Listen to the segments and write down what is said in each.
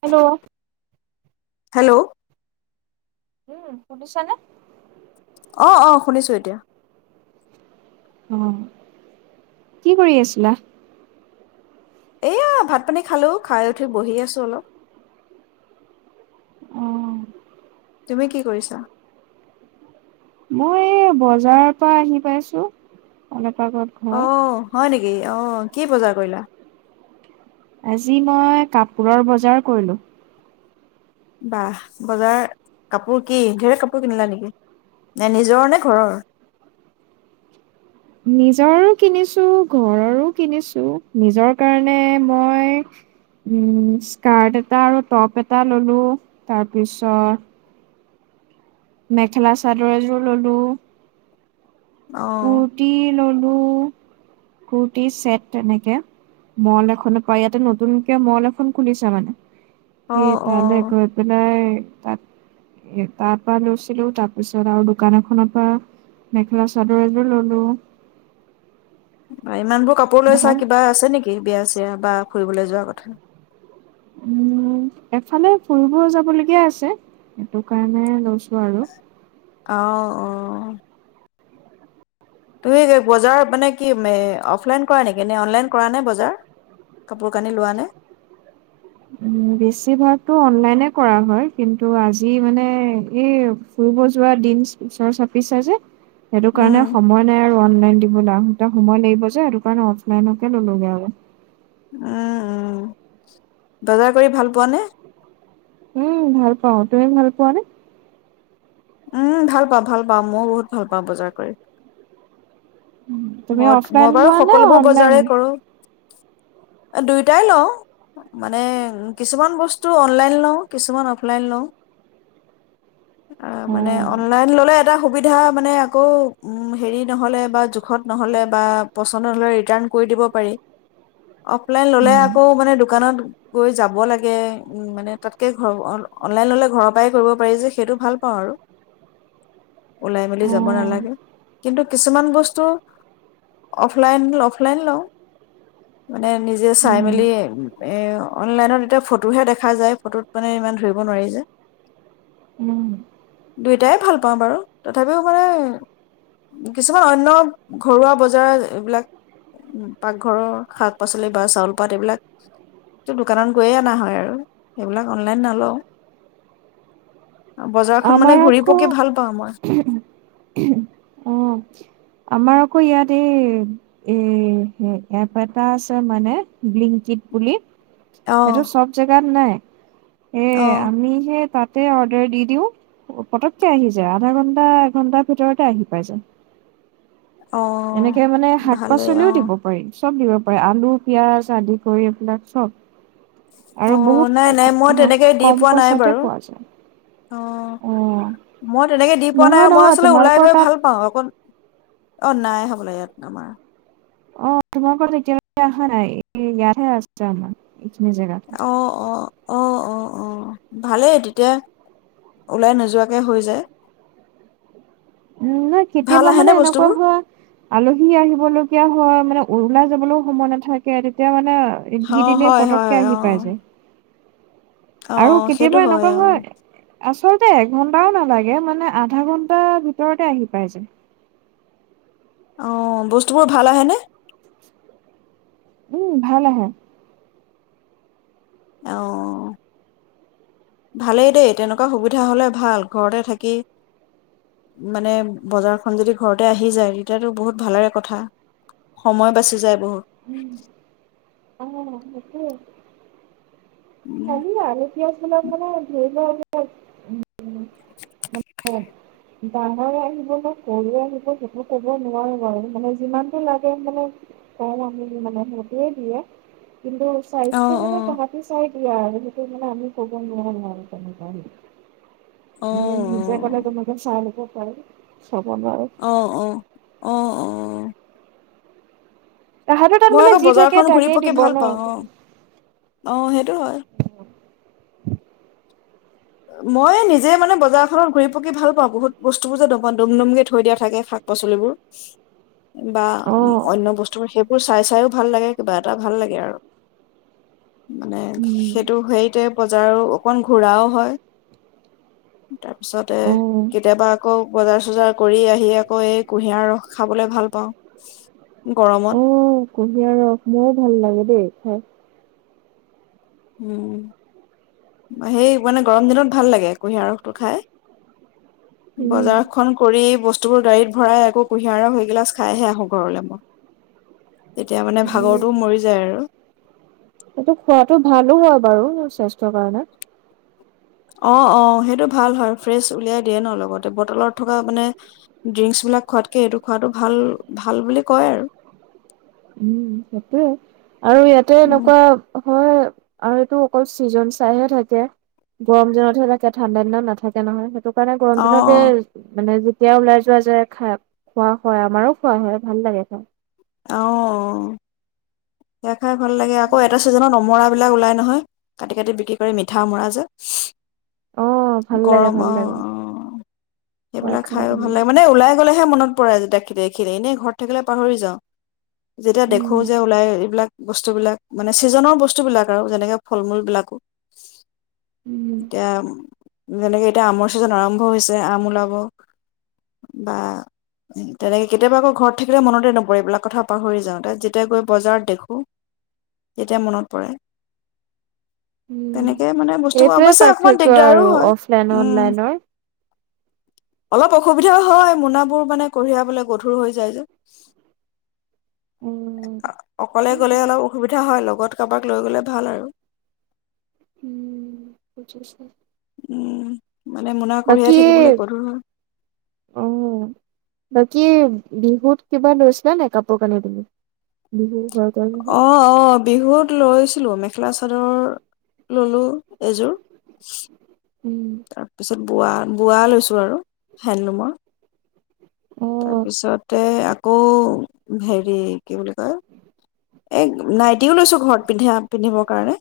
Hello hello. উম, শুনিচা নে? অ', অ', শুনিছোঁ, এতিয়া। অ', কি কৰি আছিলা? এয়া ভাত পানী খালোঁ, খাই উঠি বহি আছোঁ অলপ। অ তুমি কি কৰিছা? মই এই বজাৰৰ পৰা আহি পাইছোঁ, অলপ পাকঘৰত অ সোমাওঁ। হয় নেকি অ', কি বজাৰ কৰিলা? আজি মই কাপোৰৰ বজাৰ কৰিলোঁ। বাহ, বজাৰ কাপোৰ কি ঢেৰ কাপোৰ কিনিলা নেকি নে নিজৰ নে ঘৰৰ? নিজৰো কিনিছোঁ ঘৰৰো কিনিছোঁ নিজৰ কাৰণে মই উম, স্কাৰ্ট এটা আৰু টপ এটা ললোঁ তাৰ পিছত মেখেলা চাদৰ এযোৰ ললোঁ। অ কুৰ্তি ল লোঁ, কুৰ্তি ছেট এনেকে ম'ল এখন পৰা, ইয়াতে নতুনকে ম'ল এখন খুলিছে মানে। অ সেই অ তালে গৈ পেলাই। তাত তাৰ পৰা লৈছিলোঁ তাৰ পিছত আৰু দোকান এখনৰ পৰা মেখেলা চাদৰ এযোৰ ললোঁ। বা ইমানবোৰ কাপোৰ লৈচা কিবা আছে নেকি? বিয়া চিয়া বা ফুৰিবলৈ যোৱা কথা। উম, এফালে ফুৰিব যাবলগীয়া আছে সেইটো কাৰণে লৈছোঁ আৰু অ', অ'। তুমি বজাৰত মানে, কি অফলাইন কৰা নেকি? নে অনলাইন কৰা নে বজাৰ? কাপোৰ কানি লোৱা নে? উম বেছিভাগতো অনলাইনে কৰা হয় কিন্তু আজি মানে, এই ফুৰিব যোৱা দিন ওচৰ চাপিছে যে। সেইটো উম কাৰণে সময় নাই আৰু অনলাইন দিবলৈ আহ এটা সময় লাগিব যে, সেইটো কাৰণে অফলাইনকে ল'লোগে আৰু। উম, উম বজাৰ কৰি ভাল পোৱা নে? উমম ভাল পাওঁ তুমি ভাল পোৱানে? উমম ভালপাওঁ - ভালপাওঁ মইও বহুত ভাল পাওঁ বজাৰ কৰি। তুমি মই মই অফলাইন লোৱা নে অনলাইন? দুইটাই লওঁ, মানে কিছুমান বস্তু অনলাইন লওঁ, কিছুমান অফলাইন লওঁ। অ', মানে অনলাইন ললে এটা সু সুবিধা মানে আকৌ, হেৰি নহ'লে বা জ জোখত নহ'লে বা পচন্দ নহ'লে ৰিটাৰ্ণ কৰি দিব পাৰি। অফলাইন ল'লে আকৌ মানে দোকানত গৈ যাব লাগে মানে তাতকৈ [unintelligible] অনলাইন ল'লে ঘৰৰ পৰাই কৰিব পাৰি যে সেইটো ভাল পাওঁ আৰু, ওলাই মেলি যাব নালাগে, কিন্তু কিছুমান বস্তু অফলাইন - অফলাইন লওঁ, মানে নিজে চাই মেলি- এ অনলাইনত এতিয়া ফটোহে দেখা যায় ফটোত মানে ইমান ধৰিব নোৱাৰি যে, দুইটাই ভাল পাওঁ বাৰু তথাপিও মানে, কিছুমান অন্য ঘৰুৱা বজাৰ এইবিলাক, পাকঘৰৰ শাক পাচলি বা চাউল পাত এইবিলাক, তো দোকানত গৈয়ে অনা হয় আৰু সেই বিলাক অনলাইন নলওঁ। বজাৰখন মানে আমাৰ ঘূৰি আকৌ পকি ভাল পাওঁ মই [unintelligible] আমাৰ আকৌ ইয়াত, এই -এ-এই এপ এটা আছে মানে, ব্লিংকিত বুলি অ সেইটো চব জেগাত নাই। এ অ'। আমি [unintelligible] অৰ্ডাৰ দি দিওঁ। পতককে আহি যায় আধা ঘন্টা এঘন্টাৰ ভিতৰতে আহি পাই যায়। অ এনেকে মানে ভালেই অ শাক-পাচলিও দিব পাৰি? চব দিব পাৰে আলু, পিয়াজ আদি কৰি এইবিলাক চব। অ আৰু বহুত নাই নাই মই তেনেকে দি ক-ক-কম পোৱা নাই পইচাতে বাৰু পোৱা যায়। অ', অ' মই তেনেকে দি পোৱা নাই নহয় মই নহয় আচলতে ওলাই তোমালোকৰ গৈ তাত ভাল পাওঁ, অকন অ', নাই হ'বলা ইয়াত আমাৰ। অ', তোমালোকৰত তেতিয়ালৈকে অহা নাই ইয়াতহে আছে আমাৰ। এইখিনি জেগাটো অ অ অ অ অ', ভালেই তেতিয়া, ওলাই নোযোৱাকে হৈ যায়। উম নহয় ভাল কেতিয়াবা আহে মানে নে এনেকুৱা বস্তুবোৰ হয়, আলহী আহিবলগীয়া হয় মানে ওলাই যাবলৈও সময় নাথাকে তেতিয়া মানে অ একেদিনাই হয় হয় পতককে অ আহি পাই যায়। অ আৰু সেইটো কেতিয়াবা এনেকুৱা অ হয়, আছ আচলতে এঘণ্টাও নালাগে মানে আধা ঘণ্টা ভিত ঘৰতে আহি পাই যায়। অ', বস্তুবোৰ ভাল আহেনে? উম, ভাল আহে। অ', ভালেই দেই তেনেকুৱা সুবিধা হ'লে ভাল ঘৰতে থাকি মানে বজাৰখন যদি ঘৰতে আহি যায় তেতিয়াতো বহুত ভালেৰে কথা সময় বাচি যায়। বহুত উম, অ'। উম। আহিলা আৰু পিঁয়াজ চলপ মানে ধৰি ল- অ'। [inaudible] ডাঙৰে আহিব ন' সৰুৱে আহিব সেইটো ক'ব নোৱাৰো বাৰু মানে যিমানতটো লাগে মানে কম আমি মানে সেইটোৱে দিয়ে। কিন্তু চাইজ অ অ মানে তাহতি চাই স, আৰু সেইটো মানে আমি ক'ব নোৱাৰো আৰু তেনেকুৱা। অ উম। [unintelligible] হয়। অ', অ', অ', অ'। তাহাঁতৰ তাত মই মানে আকৌ যি থাকে বজাৰখন ঘুৰি তাকেই পকি দিব ভাল ন পাওঁ অ', অ', সেইটো হয়। মই নিজে মানে বজাৰখনত ঘুৰি পকি ভাল পাওঁ বহুত বস্তুবোৰ যেম পাওঁ ডুম-ডুমকে থৈ দিয়া থাকে শাক-পাচলিবোৰ। বা অ', অন্য বস্তুবোৰ সেই বোৰ চাই চাইও ভাল লাগে কিবা এটা ভাল লাগে আৰু। মানে উম সেইটো হেৰিতে বজাৰো অকন ঘূৰাও হয়। তাৰ পিছতে অ কেতিয়াবা আকৌ বজাৰ, চজাৰ কৰি আহি আকৌ এই কুঁহিয়াৰ ৰস খাবলৈ ভাল পাওঁ। গৰমত অ', কুঁহিয়াৰ ৰস, মোৰো ভাল লাগে দেই খাই। উম, সেই মানে গৰম দিনত ভাল লাগে কুঁহিয়াৰা ৰসটো খাই। উম বজাৰখন কৰি বস্ত বস্তুবোৰ গাড়ীত ভৰাই আকৌ কুঁহিয়াৰ ৰস এগিলাছ খাইহে আহোঁ ঘৰলে মই। তেতিয়া মানে অ ভাগৰটোও মৰি যায় আৰু। সেইটো খোৱাটো ভালো হয় বাৰু স্বাস্থ্যৰ কাৰণে। অ', অ', সেইটো ভাল হয় ফ্ৰেচ উলিয়াই দিয়ে ন লগতে, বটলত থকা মানে ড্ৰিংকচ বিলাক খোৱাতকে সেইটো খোৱটো ভাল, ভাল বুলি কয় আৰু। সেইটোয়ে আৰু ইয়াতে উম, এনেকুৱা হয়। আৰু এইটো অকল ছিজন চাইহে থাকে, গৰম দিনতহে থাকে ঠাণ্ডা দিনত নাথাকে নহয় সেইটো কাৰণে গৰম দিনতে অ', মানে যি যেতিয়া ওলাই যোৱা যায় খাই, খোৱা হয়, আমাৰো খোৱা হয় ভাল লাগে খাই। অ'। খাই ভাল লাগে, আকৌ এটা উম। ছিজনত অমৰা এইবিলাক ওলাই নহয় কাটি, কাটি বিক্ৰী কৰে মিঠা অমৰা যে। অ', ভাল লাগে গৰম ভাল লাগে অ'অ' সেইবিলাক খাইও ভাল লাগে মানে ওলাই গলেহে মনত অপৰাজিতাক দেখিলে এনেই ঘৰত থাকিলে পাহৰি যাওঁ। যেতিয়া দেখো উম, যে ওলায় এইবিলাক বস্তুবিলাক মানে চিজনৰ বস্তুবিলাক আৰু যেনেকে ফল-মূল বিলাক। উম। এতিয়া যেনেকে এতিয়া আমৰ ছিজন আৰম্ভ হৈছে। আম ওলাব বা তেনেকে কেতিয়াবা আকৌ ঘৰত থাকিলে মনতে নপৰে এইবিলাক। কথা পাহৰি যাওঁ। যেতিয়া গৈ বজাৰত দেখো তেতিয়া মনত পৰে। উম তেনেকে মানে বস্তুবোৰ এইটোৱে অৱশ্যে অকমান পাৰ্থক্য দিগদাৰো আৰু হয় অফলাইনৰ উম অনলাইনৰ। অলপ অসুবিধাও হয় মোনাবোৰ মানে কঢ়িয়াবলে গধুৰ হৈ যায় যে। উম, অকলে গ'লে অলপ অসুবিধা হয় অলপ। লগত কাৰোবাক লৈ গ'লে ভাল আৰু উম বুজিছো। উম। মানে মোনা বাকী কঢ়িয়াই থাকিবলৈ গধুৰ হয় উম বাকী বিহুত কিবা লৈছিলা নে কাপোৰ কানি তুমি। বিহুৰ অ' অ' বিহুত লৈছিলো মেখেলা চাদৰ। ললোঁ এযোৰ। উম তাৰ পিছত বোৱা বোৱা লৈছোঁ আৰু হেণ্ডলুমৰ তাৰ অ', পিছতে গো হেৰি কি বুলি কয় এ নাইটিও লৈছো ঘৰত পিন্ধা পিন্ধিবৰ কাৰণে।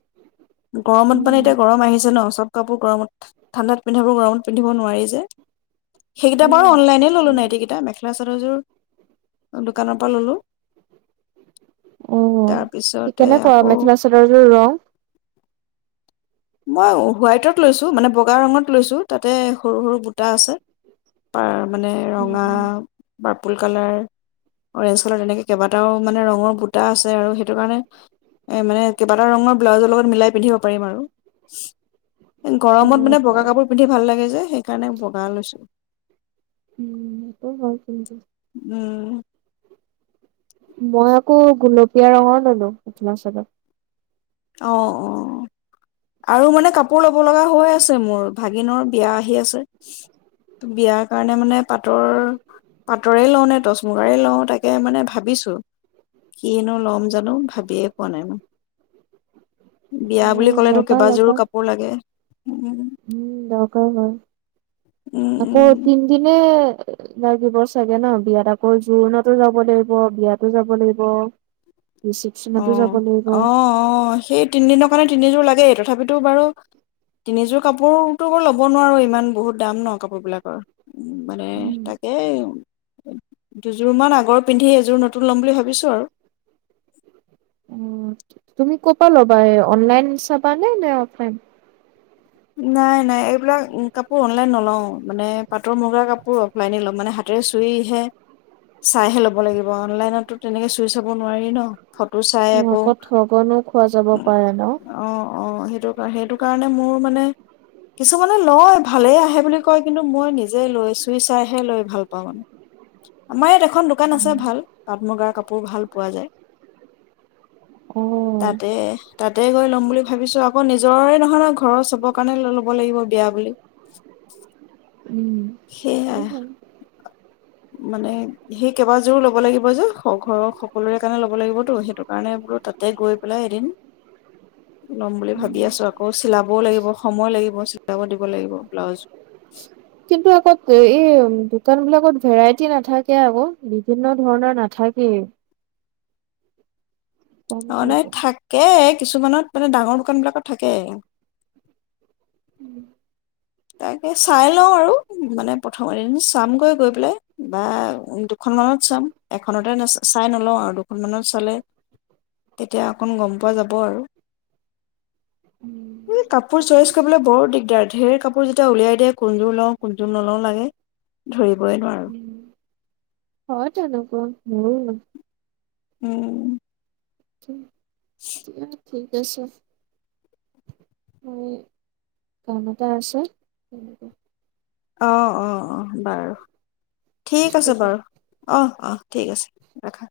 গৰমত মানে উম এতিয়া গৰম আহিছে ন চব কাপোৰ গৰমত ঠাণ্ডাত পিন্ধাব, গৰমত পিন্ধিব নোৱাৰি যে, সেইকেইটা বাৰু অনলাইনে ল'লো হয়। নাইটি কেইটা, মেখ লা চাদৰযোৰ দোকানৰ পৰা ল'লো। অ', তাৰপিছতে কেনেকুৱা আকৌ মেখেলা চাদৰযোৰ ৰং? মই হোৱাইটত লৈছো, মানে বগা ৰঙত লৈছো, তাতে সৰু সৰু বুটা আছে, পাৰ মানে অ ৰঙা অ', পাৰ্পল কালাৰ, অৰেঞ্জ কালাৰ তেনেকে কেইবাটাও মানে ৰঙৰ বুটা আছে আৰু সেইটো কাৰণে এ মানে কেইবাটা ৰঙৰ ব্লাউজৰ লগত মিলাই পিন্ধিব পাৰিম আৰু। এ গৰমত অ', মানে বগা তাৰ কাপোৰ পিন্ধি ভাল লাগে যে। সেইকাৰণে বগা লৈছো। উম, সেইটো হয় কিন্তু। উম। মই আকৌ গুলপীয়া ৰঙৰ ল'লো মেখেলা-চাদৰ। অ', অ' আৰু মানে কাপোৰ ল'ব লগা হৈ আছে মোৰ, ভাগিনৰ বিয়া আহি আছে, বিয়াৰ কাৰণে মানে পাটৰ, পাটৰে লওঁ নে টচ মুগাৰে লওঁ, তাকে মানে ভাবিছো, কিনো ল'ম জানো ভাবিয়ে পোৱা নাই মই। অ বিয়া বুলি ক'লেতো ল'বা ল'বা কেইবাযোৰো কাপোৰ লাগে। উম। উম, দৰকাৰ হয়। উম উম আকৌ তিন দিনে লাগিব চাগে ন, বিয়াত আকৌ জোৰোণতো যাব লাগিব, বিয়াতো যাব লাগিব। ৰিচিপচনতো অ', যাব লাগিব অ', অ', সেই তিনিদিনৰ কাৰণে তিনিযোৰ লাগেই, তথাপি টো বাৰু তিনিযোৰ কাপোৰতোবো ল'ব নোৱাৰো, ইমান বহুত দাম ন কাপোৰ বিলাকৰ। মানে উম তাকেই দুযোৰ মান আগৰ পিন্ধি এযোৰ নতুন ল'ম বুলি ভাবিছো আৰু। অ', তুমি ক'ৰ পা ল'বা, এ অনলাইন চাবা নে অফলাইন? নাই নাই এইবিলাক কাপোৰ অনলাইন নলওঁ, মানে পাটৰ-মুগাৰ কাপোৰ অফলাইনে ল'ম, মানে হাতেৰে চুইহে, চাইহে ল'ব লাগিব। অনলাইনতটো তেনেকে চুই চাব নোৱাৰি ন? ফটো চাই আকৌ ঠগনো খোৱা যাব পাৰে ন'। অ অ', সেইটো কাৰ, সেইটো কাৰণে মোৰ মানে কিছুমানে লয় ভালেই আহে বুলি কয় কিন্তু মই নিজে লৈ চুই চাইহে লৈ ভাল পাওঁ মানে আমাৰ দেখু এখন দোকান আছে উম, ভাল, পাট-মুগাৰ কাপ কাপোৰ ভাল পোৱা যায়। অ', তাতে তাতে গৈ ল'ম। বুলি ভাবিছো আকৌ নিজৰে নহয় ন, ঘ ঘৰ চবৰ কাৰণে ল'ব লাগিব বিয়া বুলি। উম, সেইটো সেইয়াই, হয়। মানে সেই কেইবাযোৰো ল'ব লাগিব যে, ঘৰৰ সকলোৰে কাৰণে ল'ব লাগিবতো, সেইটো কাৰণে বোলো তাতে গৈ পেলাই এদিন ল'ম বুলি ভাবি উম। আছো, আকৌ চিলাবও লাগিব সময় লাগিব চিলাব দিব লাগিব ব্লাউজ। কিন্তু আকৌ এই দোকান বিলাকত ভেৰাইটি নাথাকে আকৌ বিভিন্ন ধৰণৰ নাথাকেই। অ', নাই থাকে কিছুমানত মানে ডাঙৰ দোকান বিলাকত থাকে। উম, তাকে চাই লওঁ আৰু মানে প্ৰথম এদিন চামগৈ গৈ পেলাই বা দুখনমানত চাম এখনতে না চাই নলওঁ আৰু দুখনমানত চালে তেতিয়া অকণ গম পোৱা যাব আৰু। উম, এ কাপোৰ সেইটোৱে চইচ হয় কৰিবলৈ বৰ দিগদাৰ। হেৰ কাপ আপোৰ যেতিয়া উলিয়াই এ কোনযোৰ লওঁ কোনযোৰ নলওঁ লাগে ধৰিবই নোৱাৰো। উম, হয় তেনেকুৱা মোৰো উম। চে ঠিক। আছে, মই কাম এটা আছে তেনেকে অ', অ'। অ', বাৰু, ঠিক আছে ৰাখিছোঁ। বাৰু, অ', অ', ঠিক আছে ৰাখা।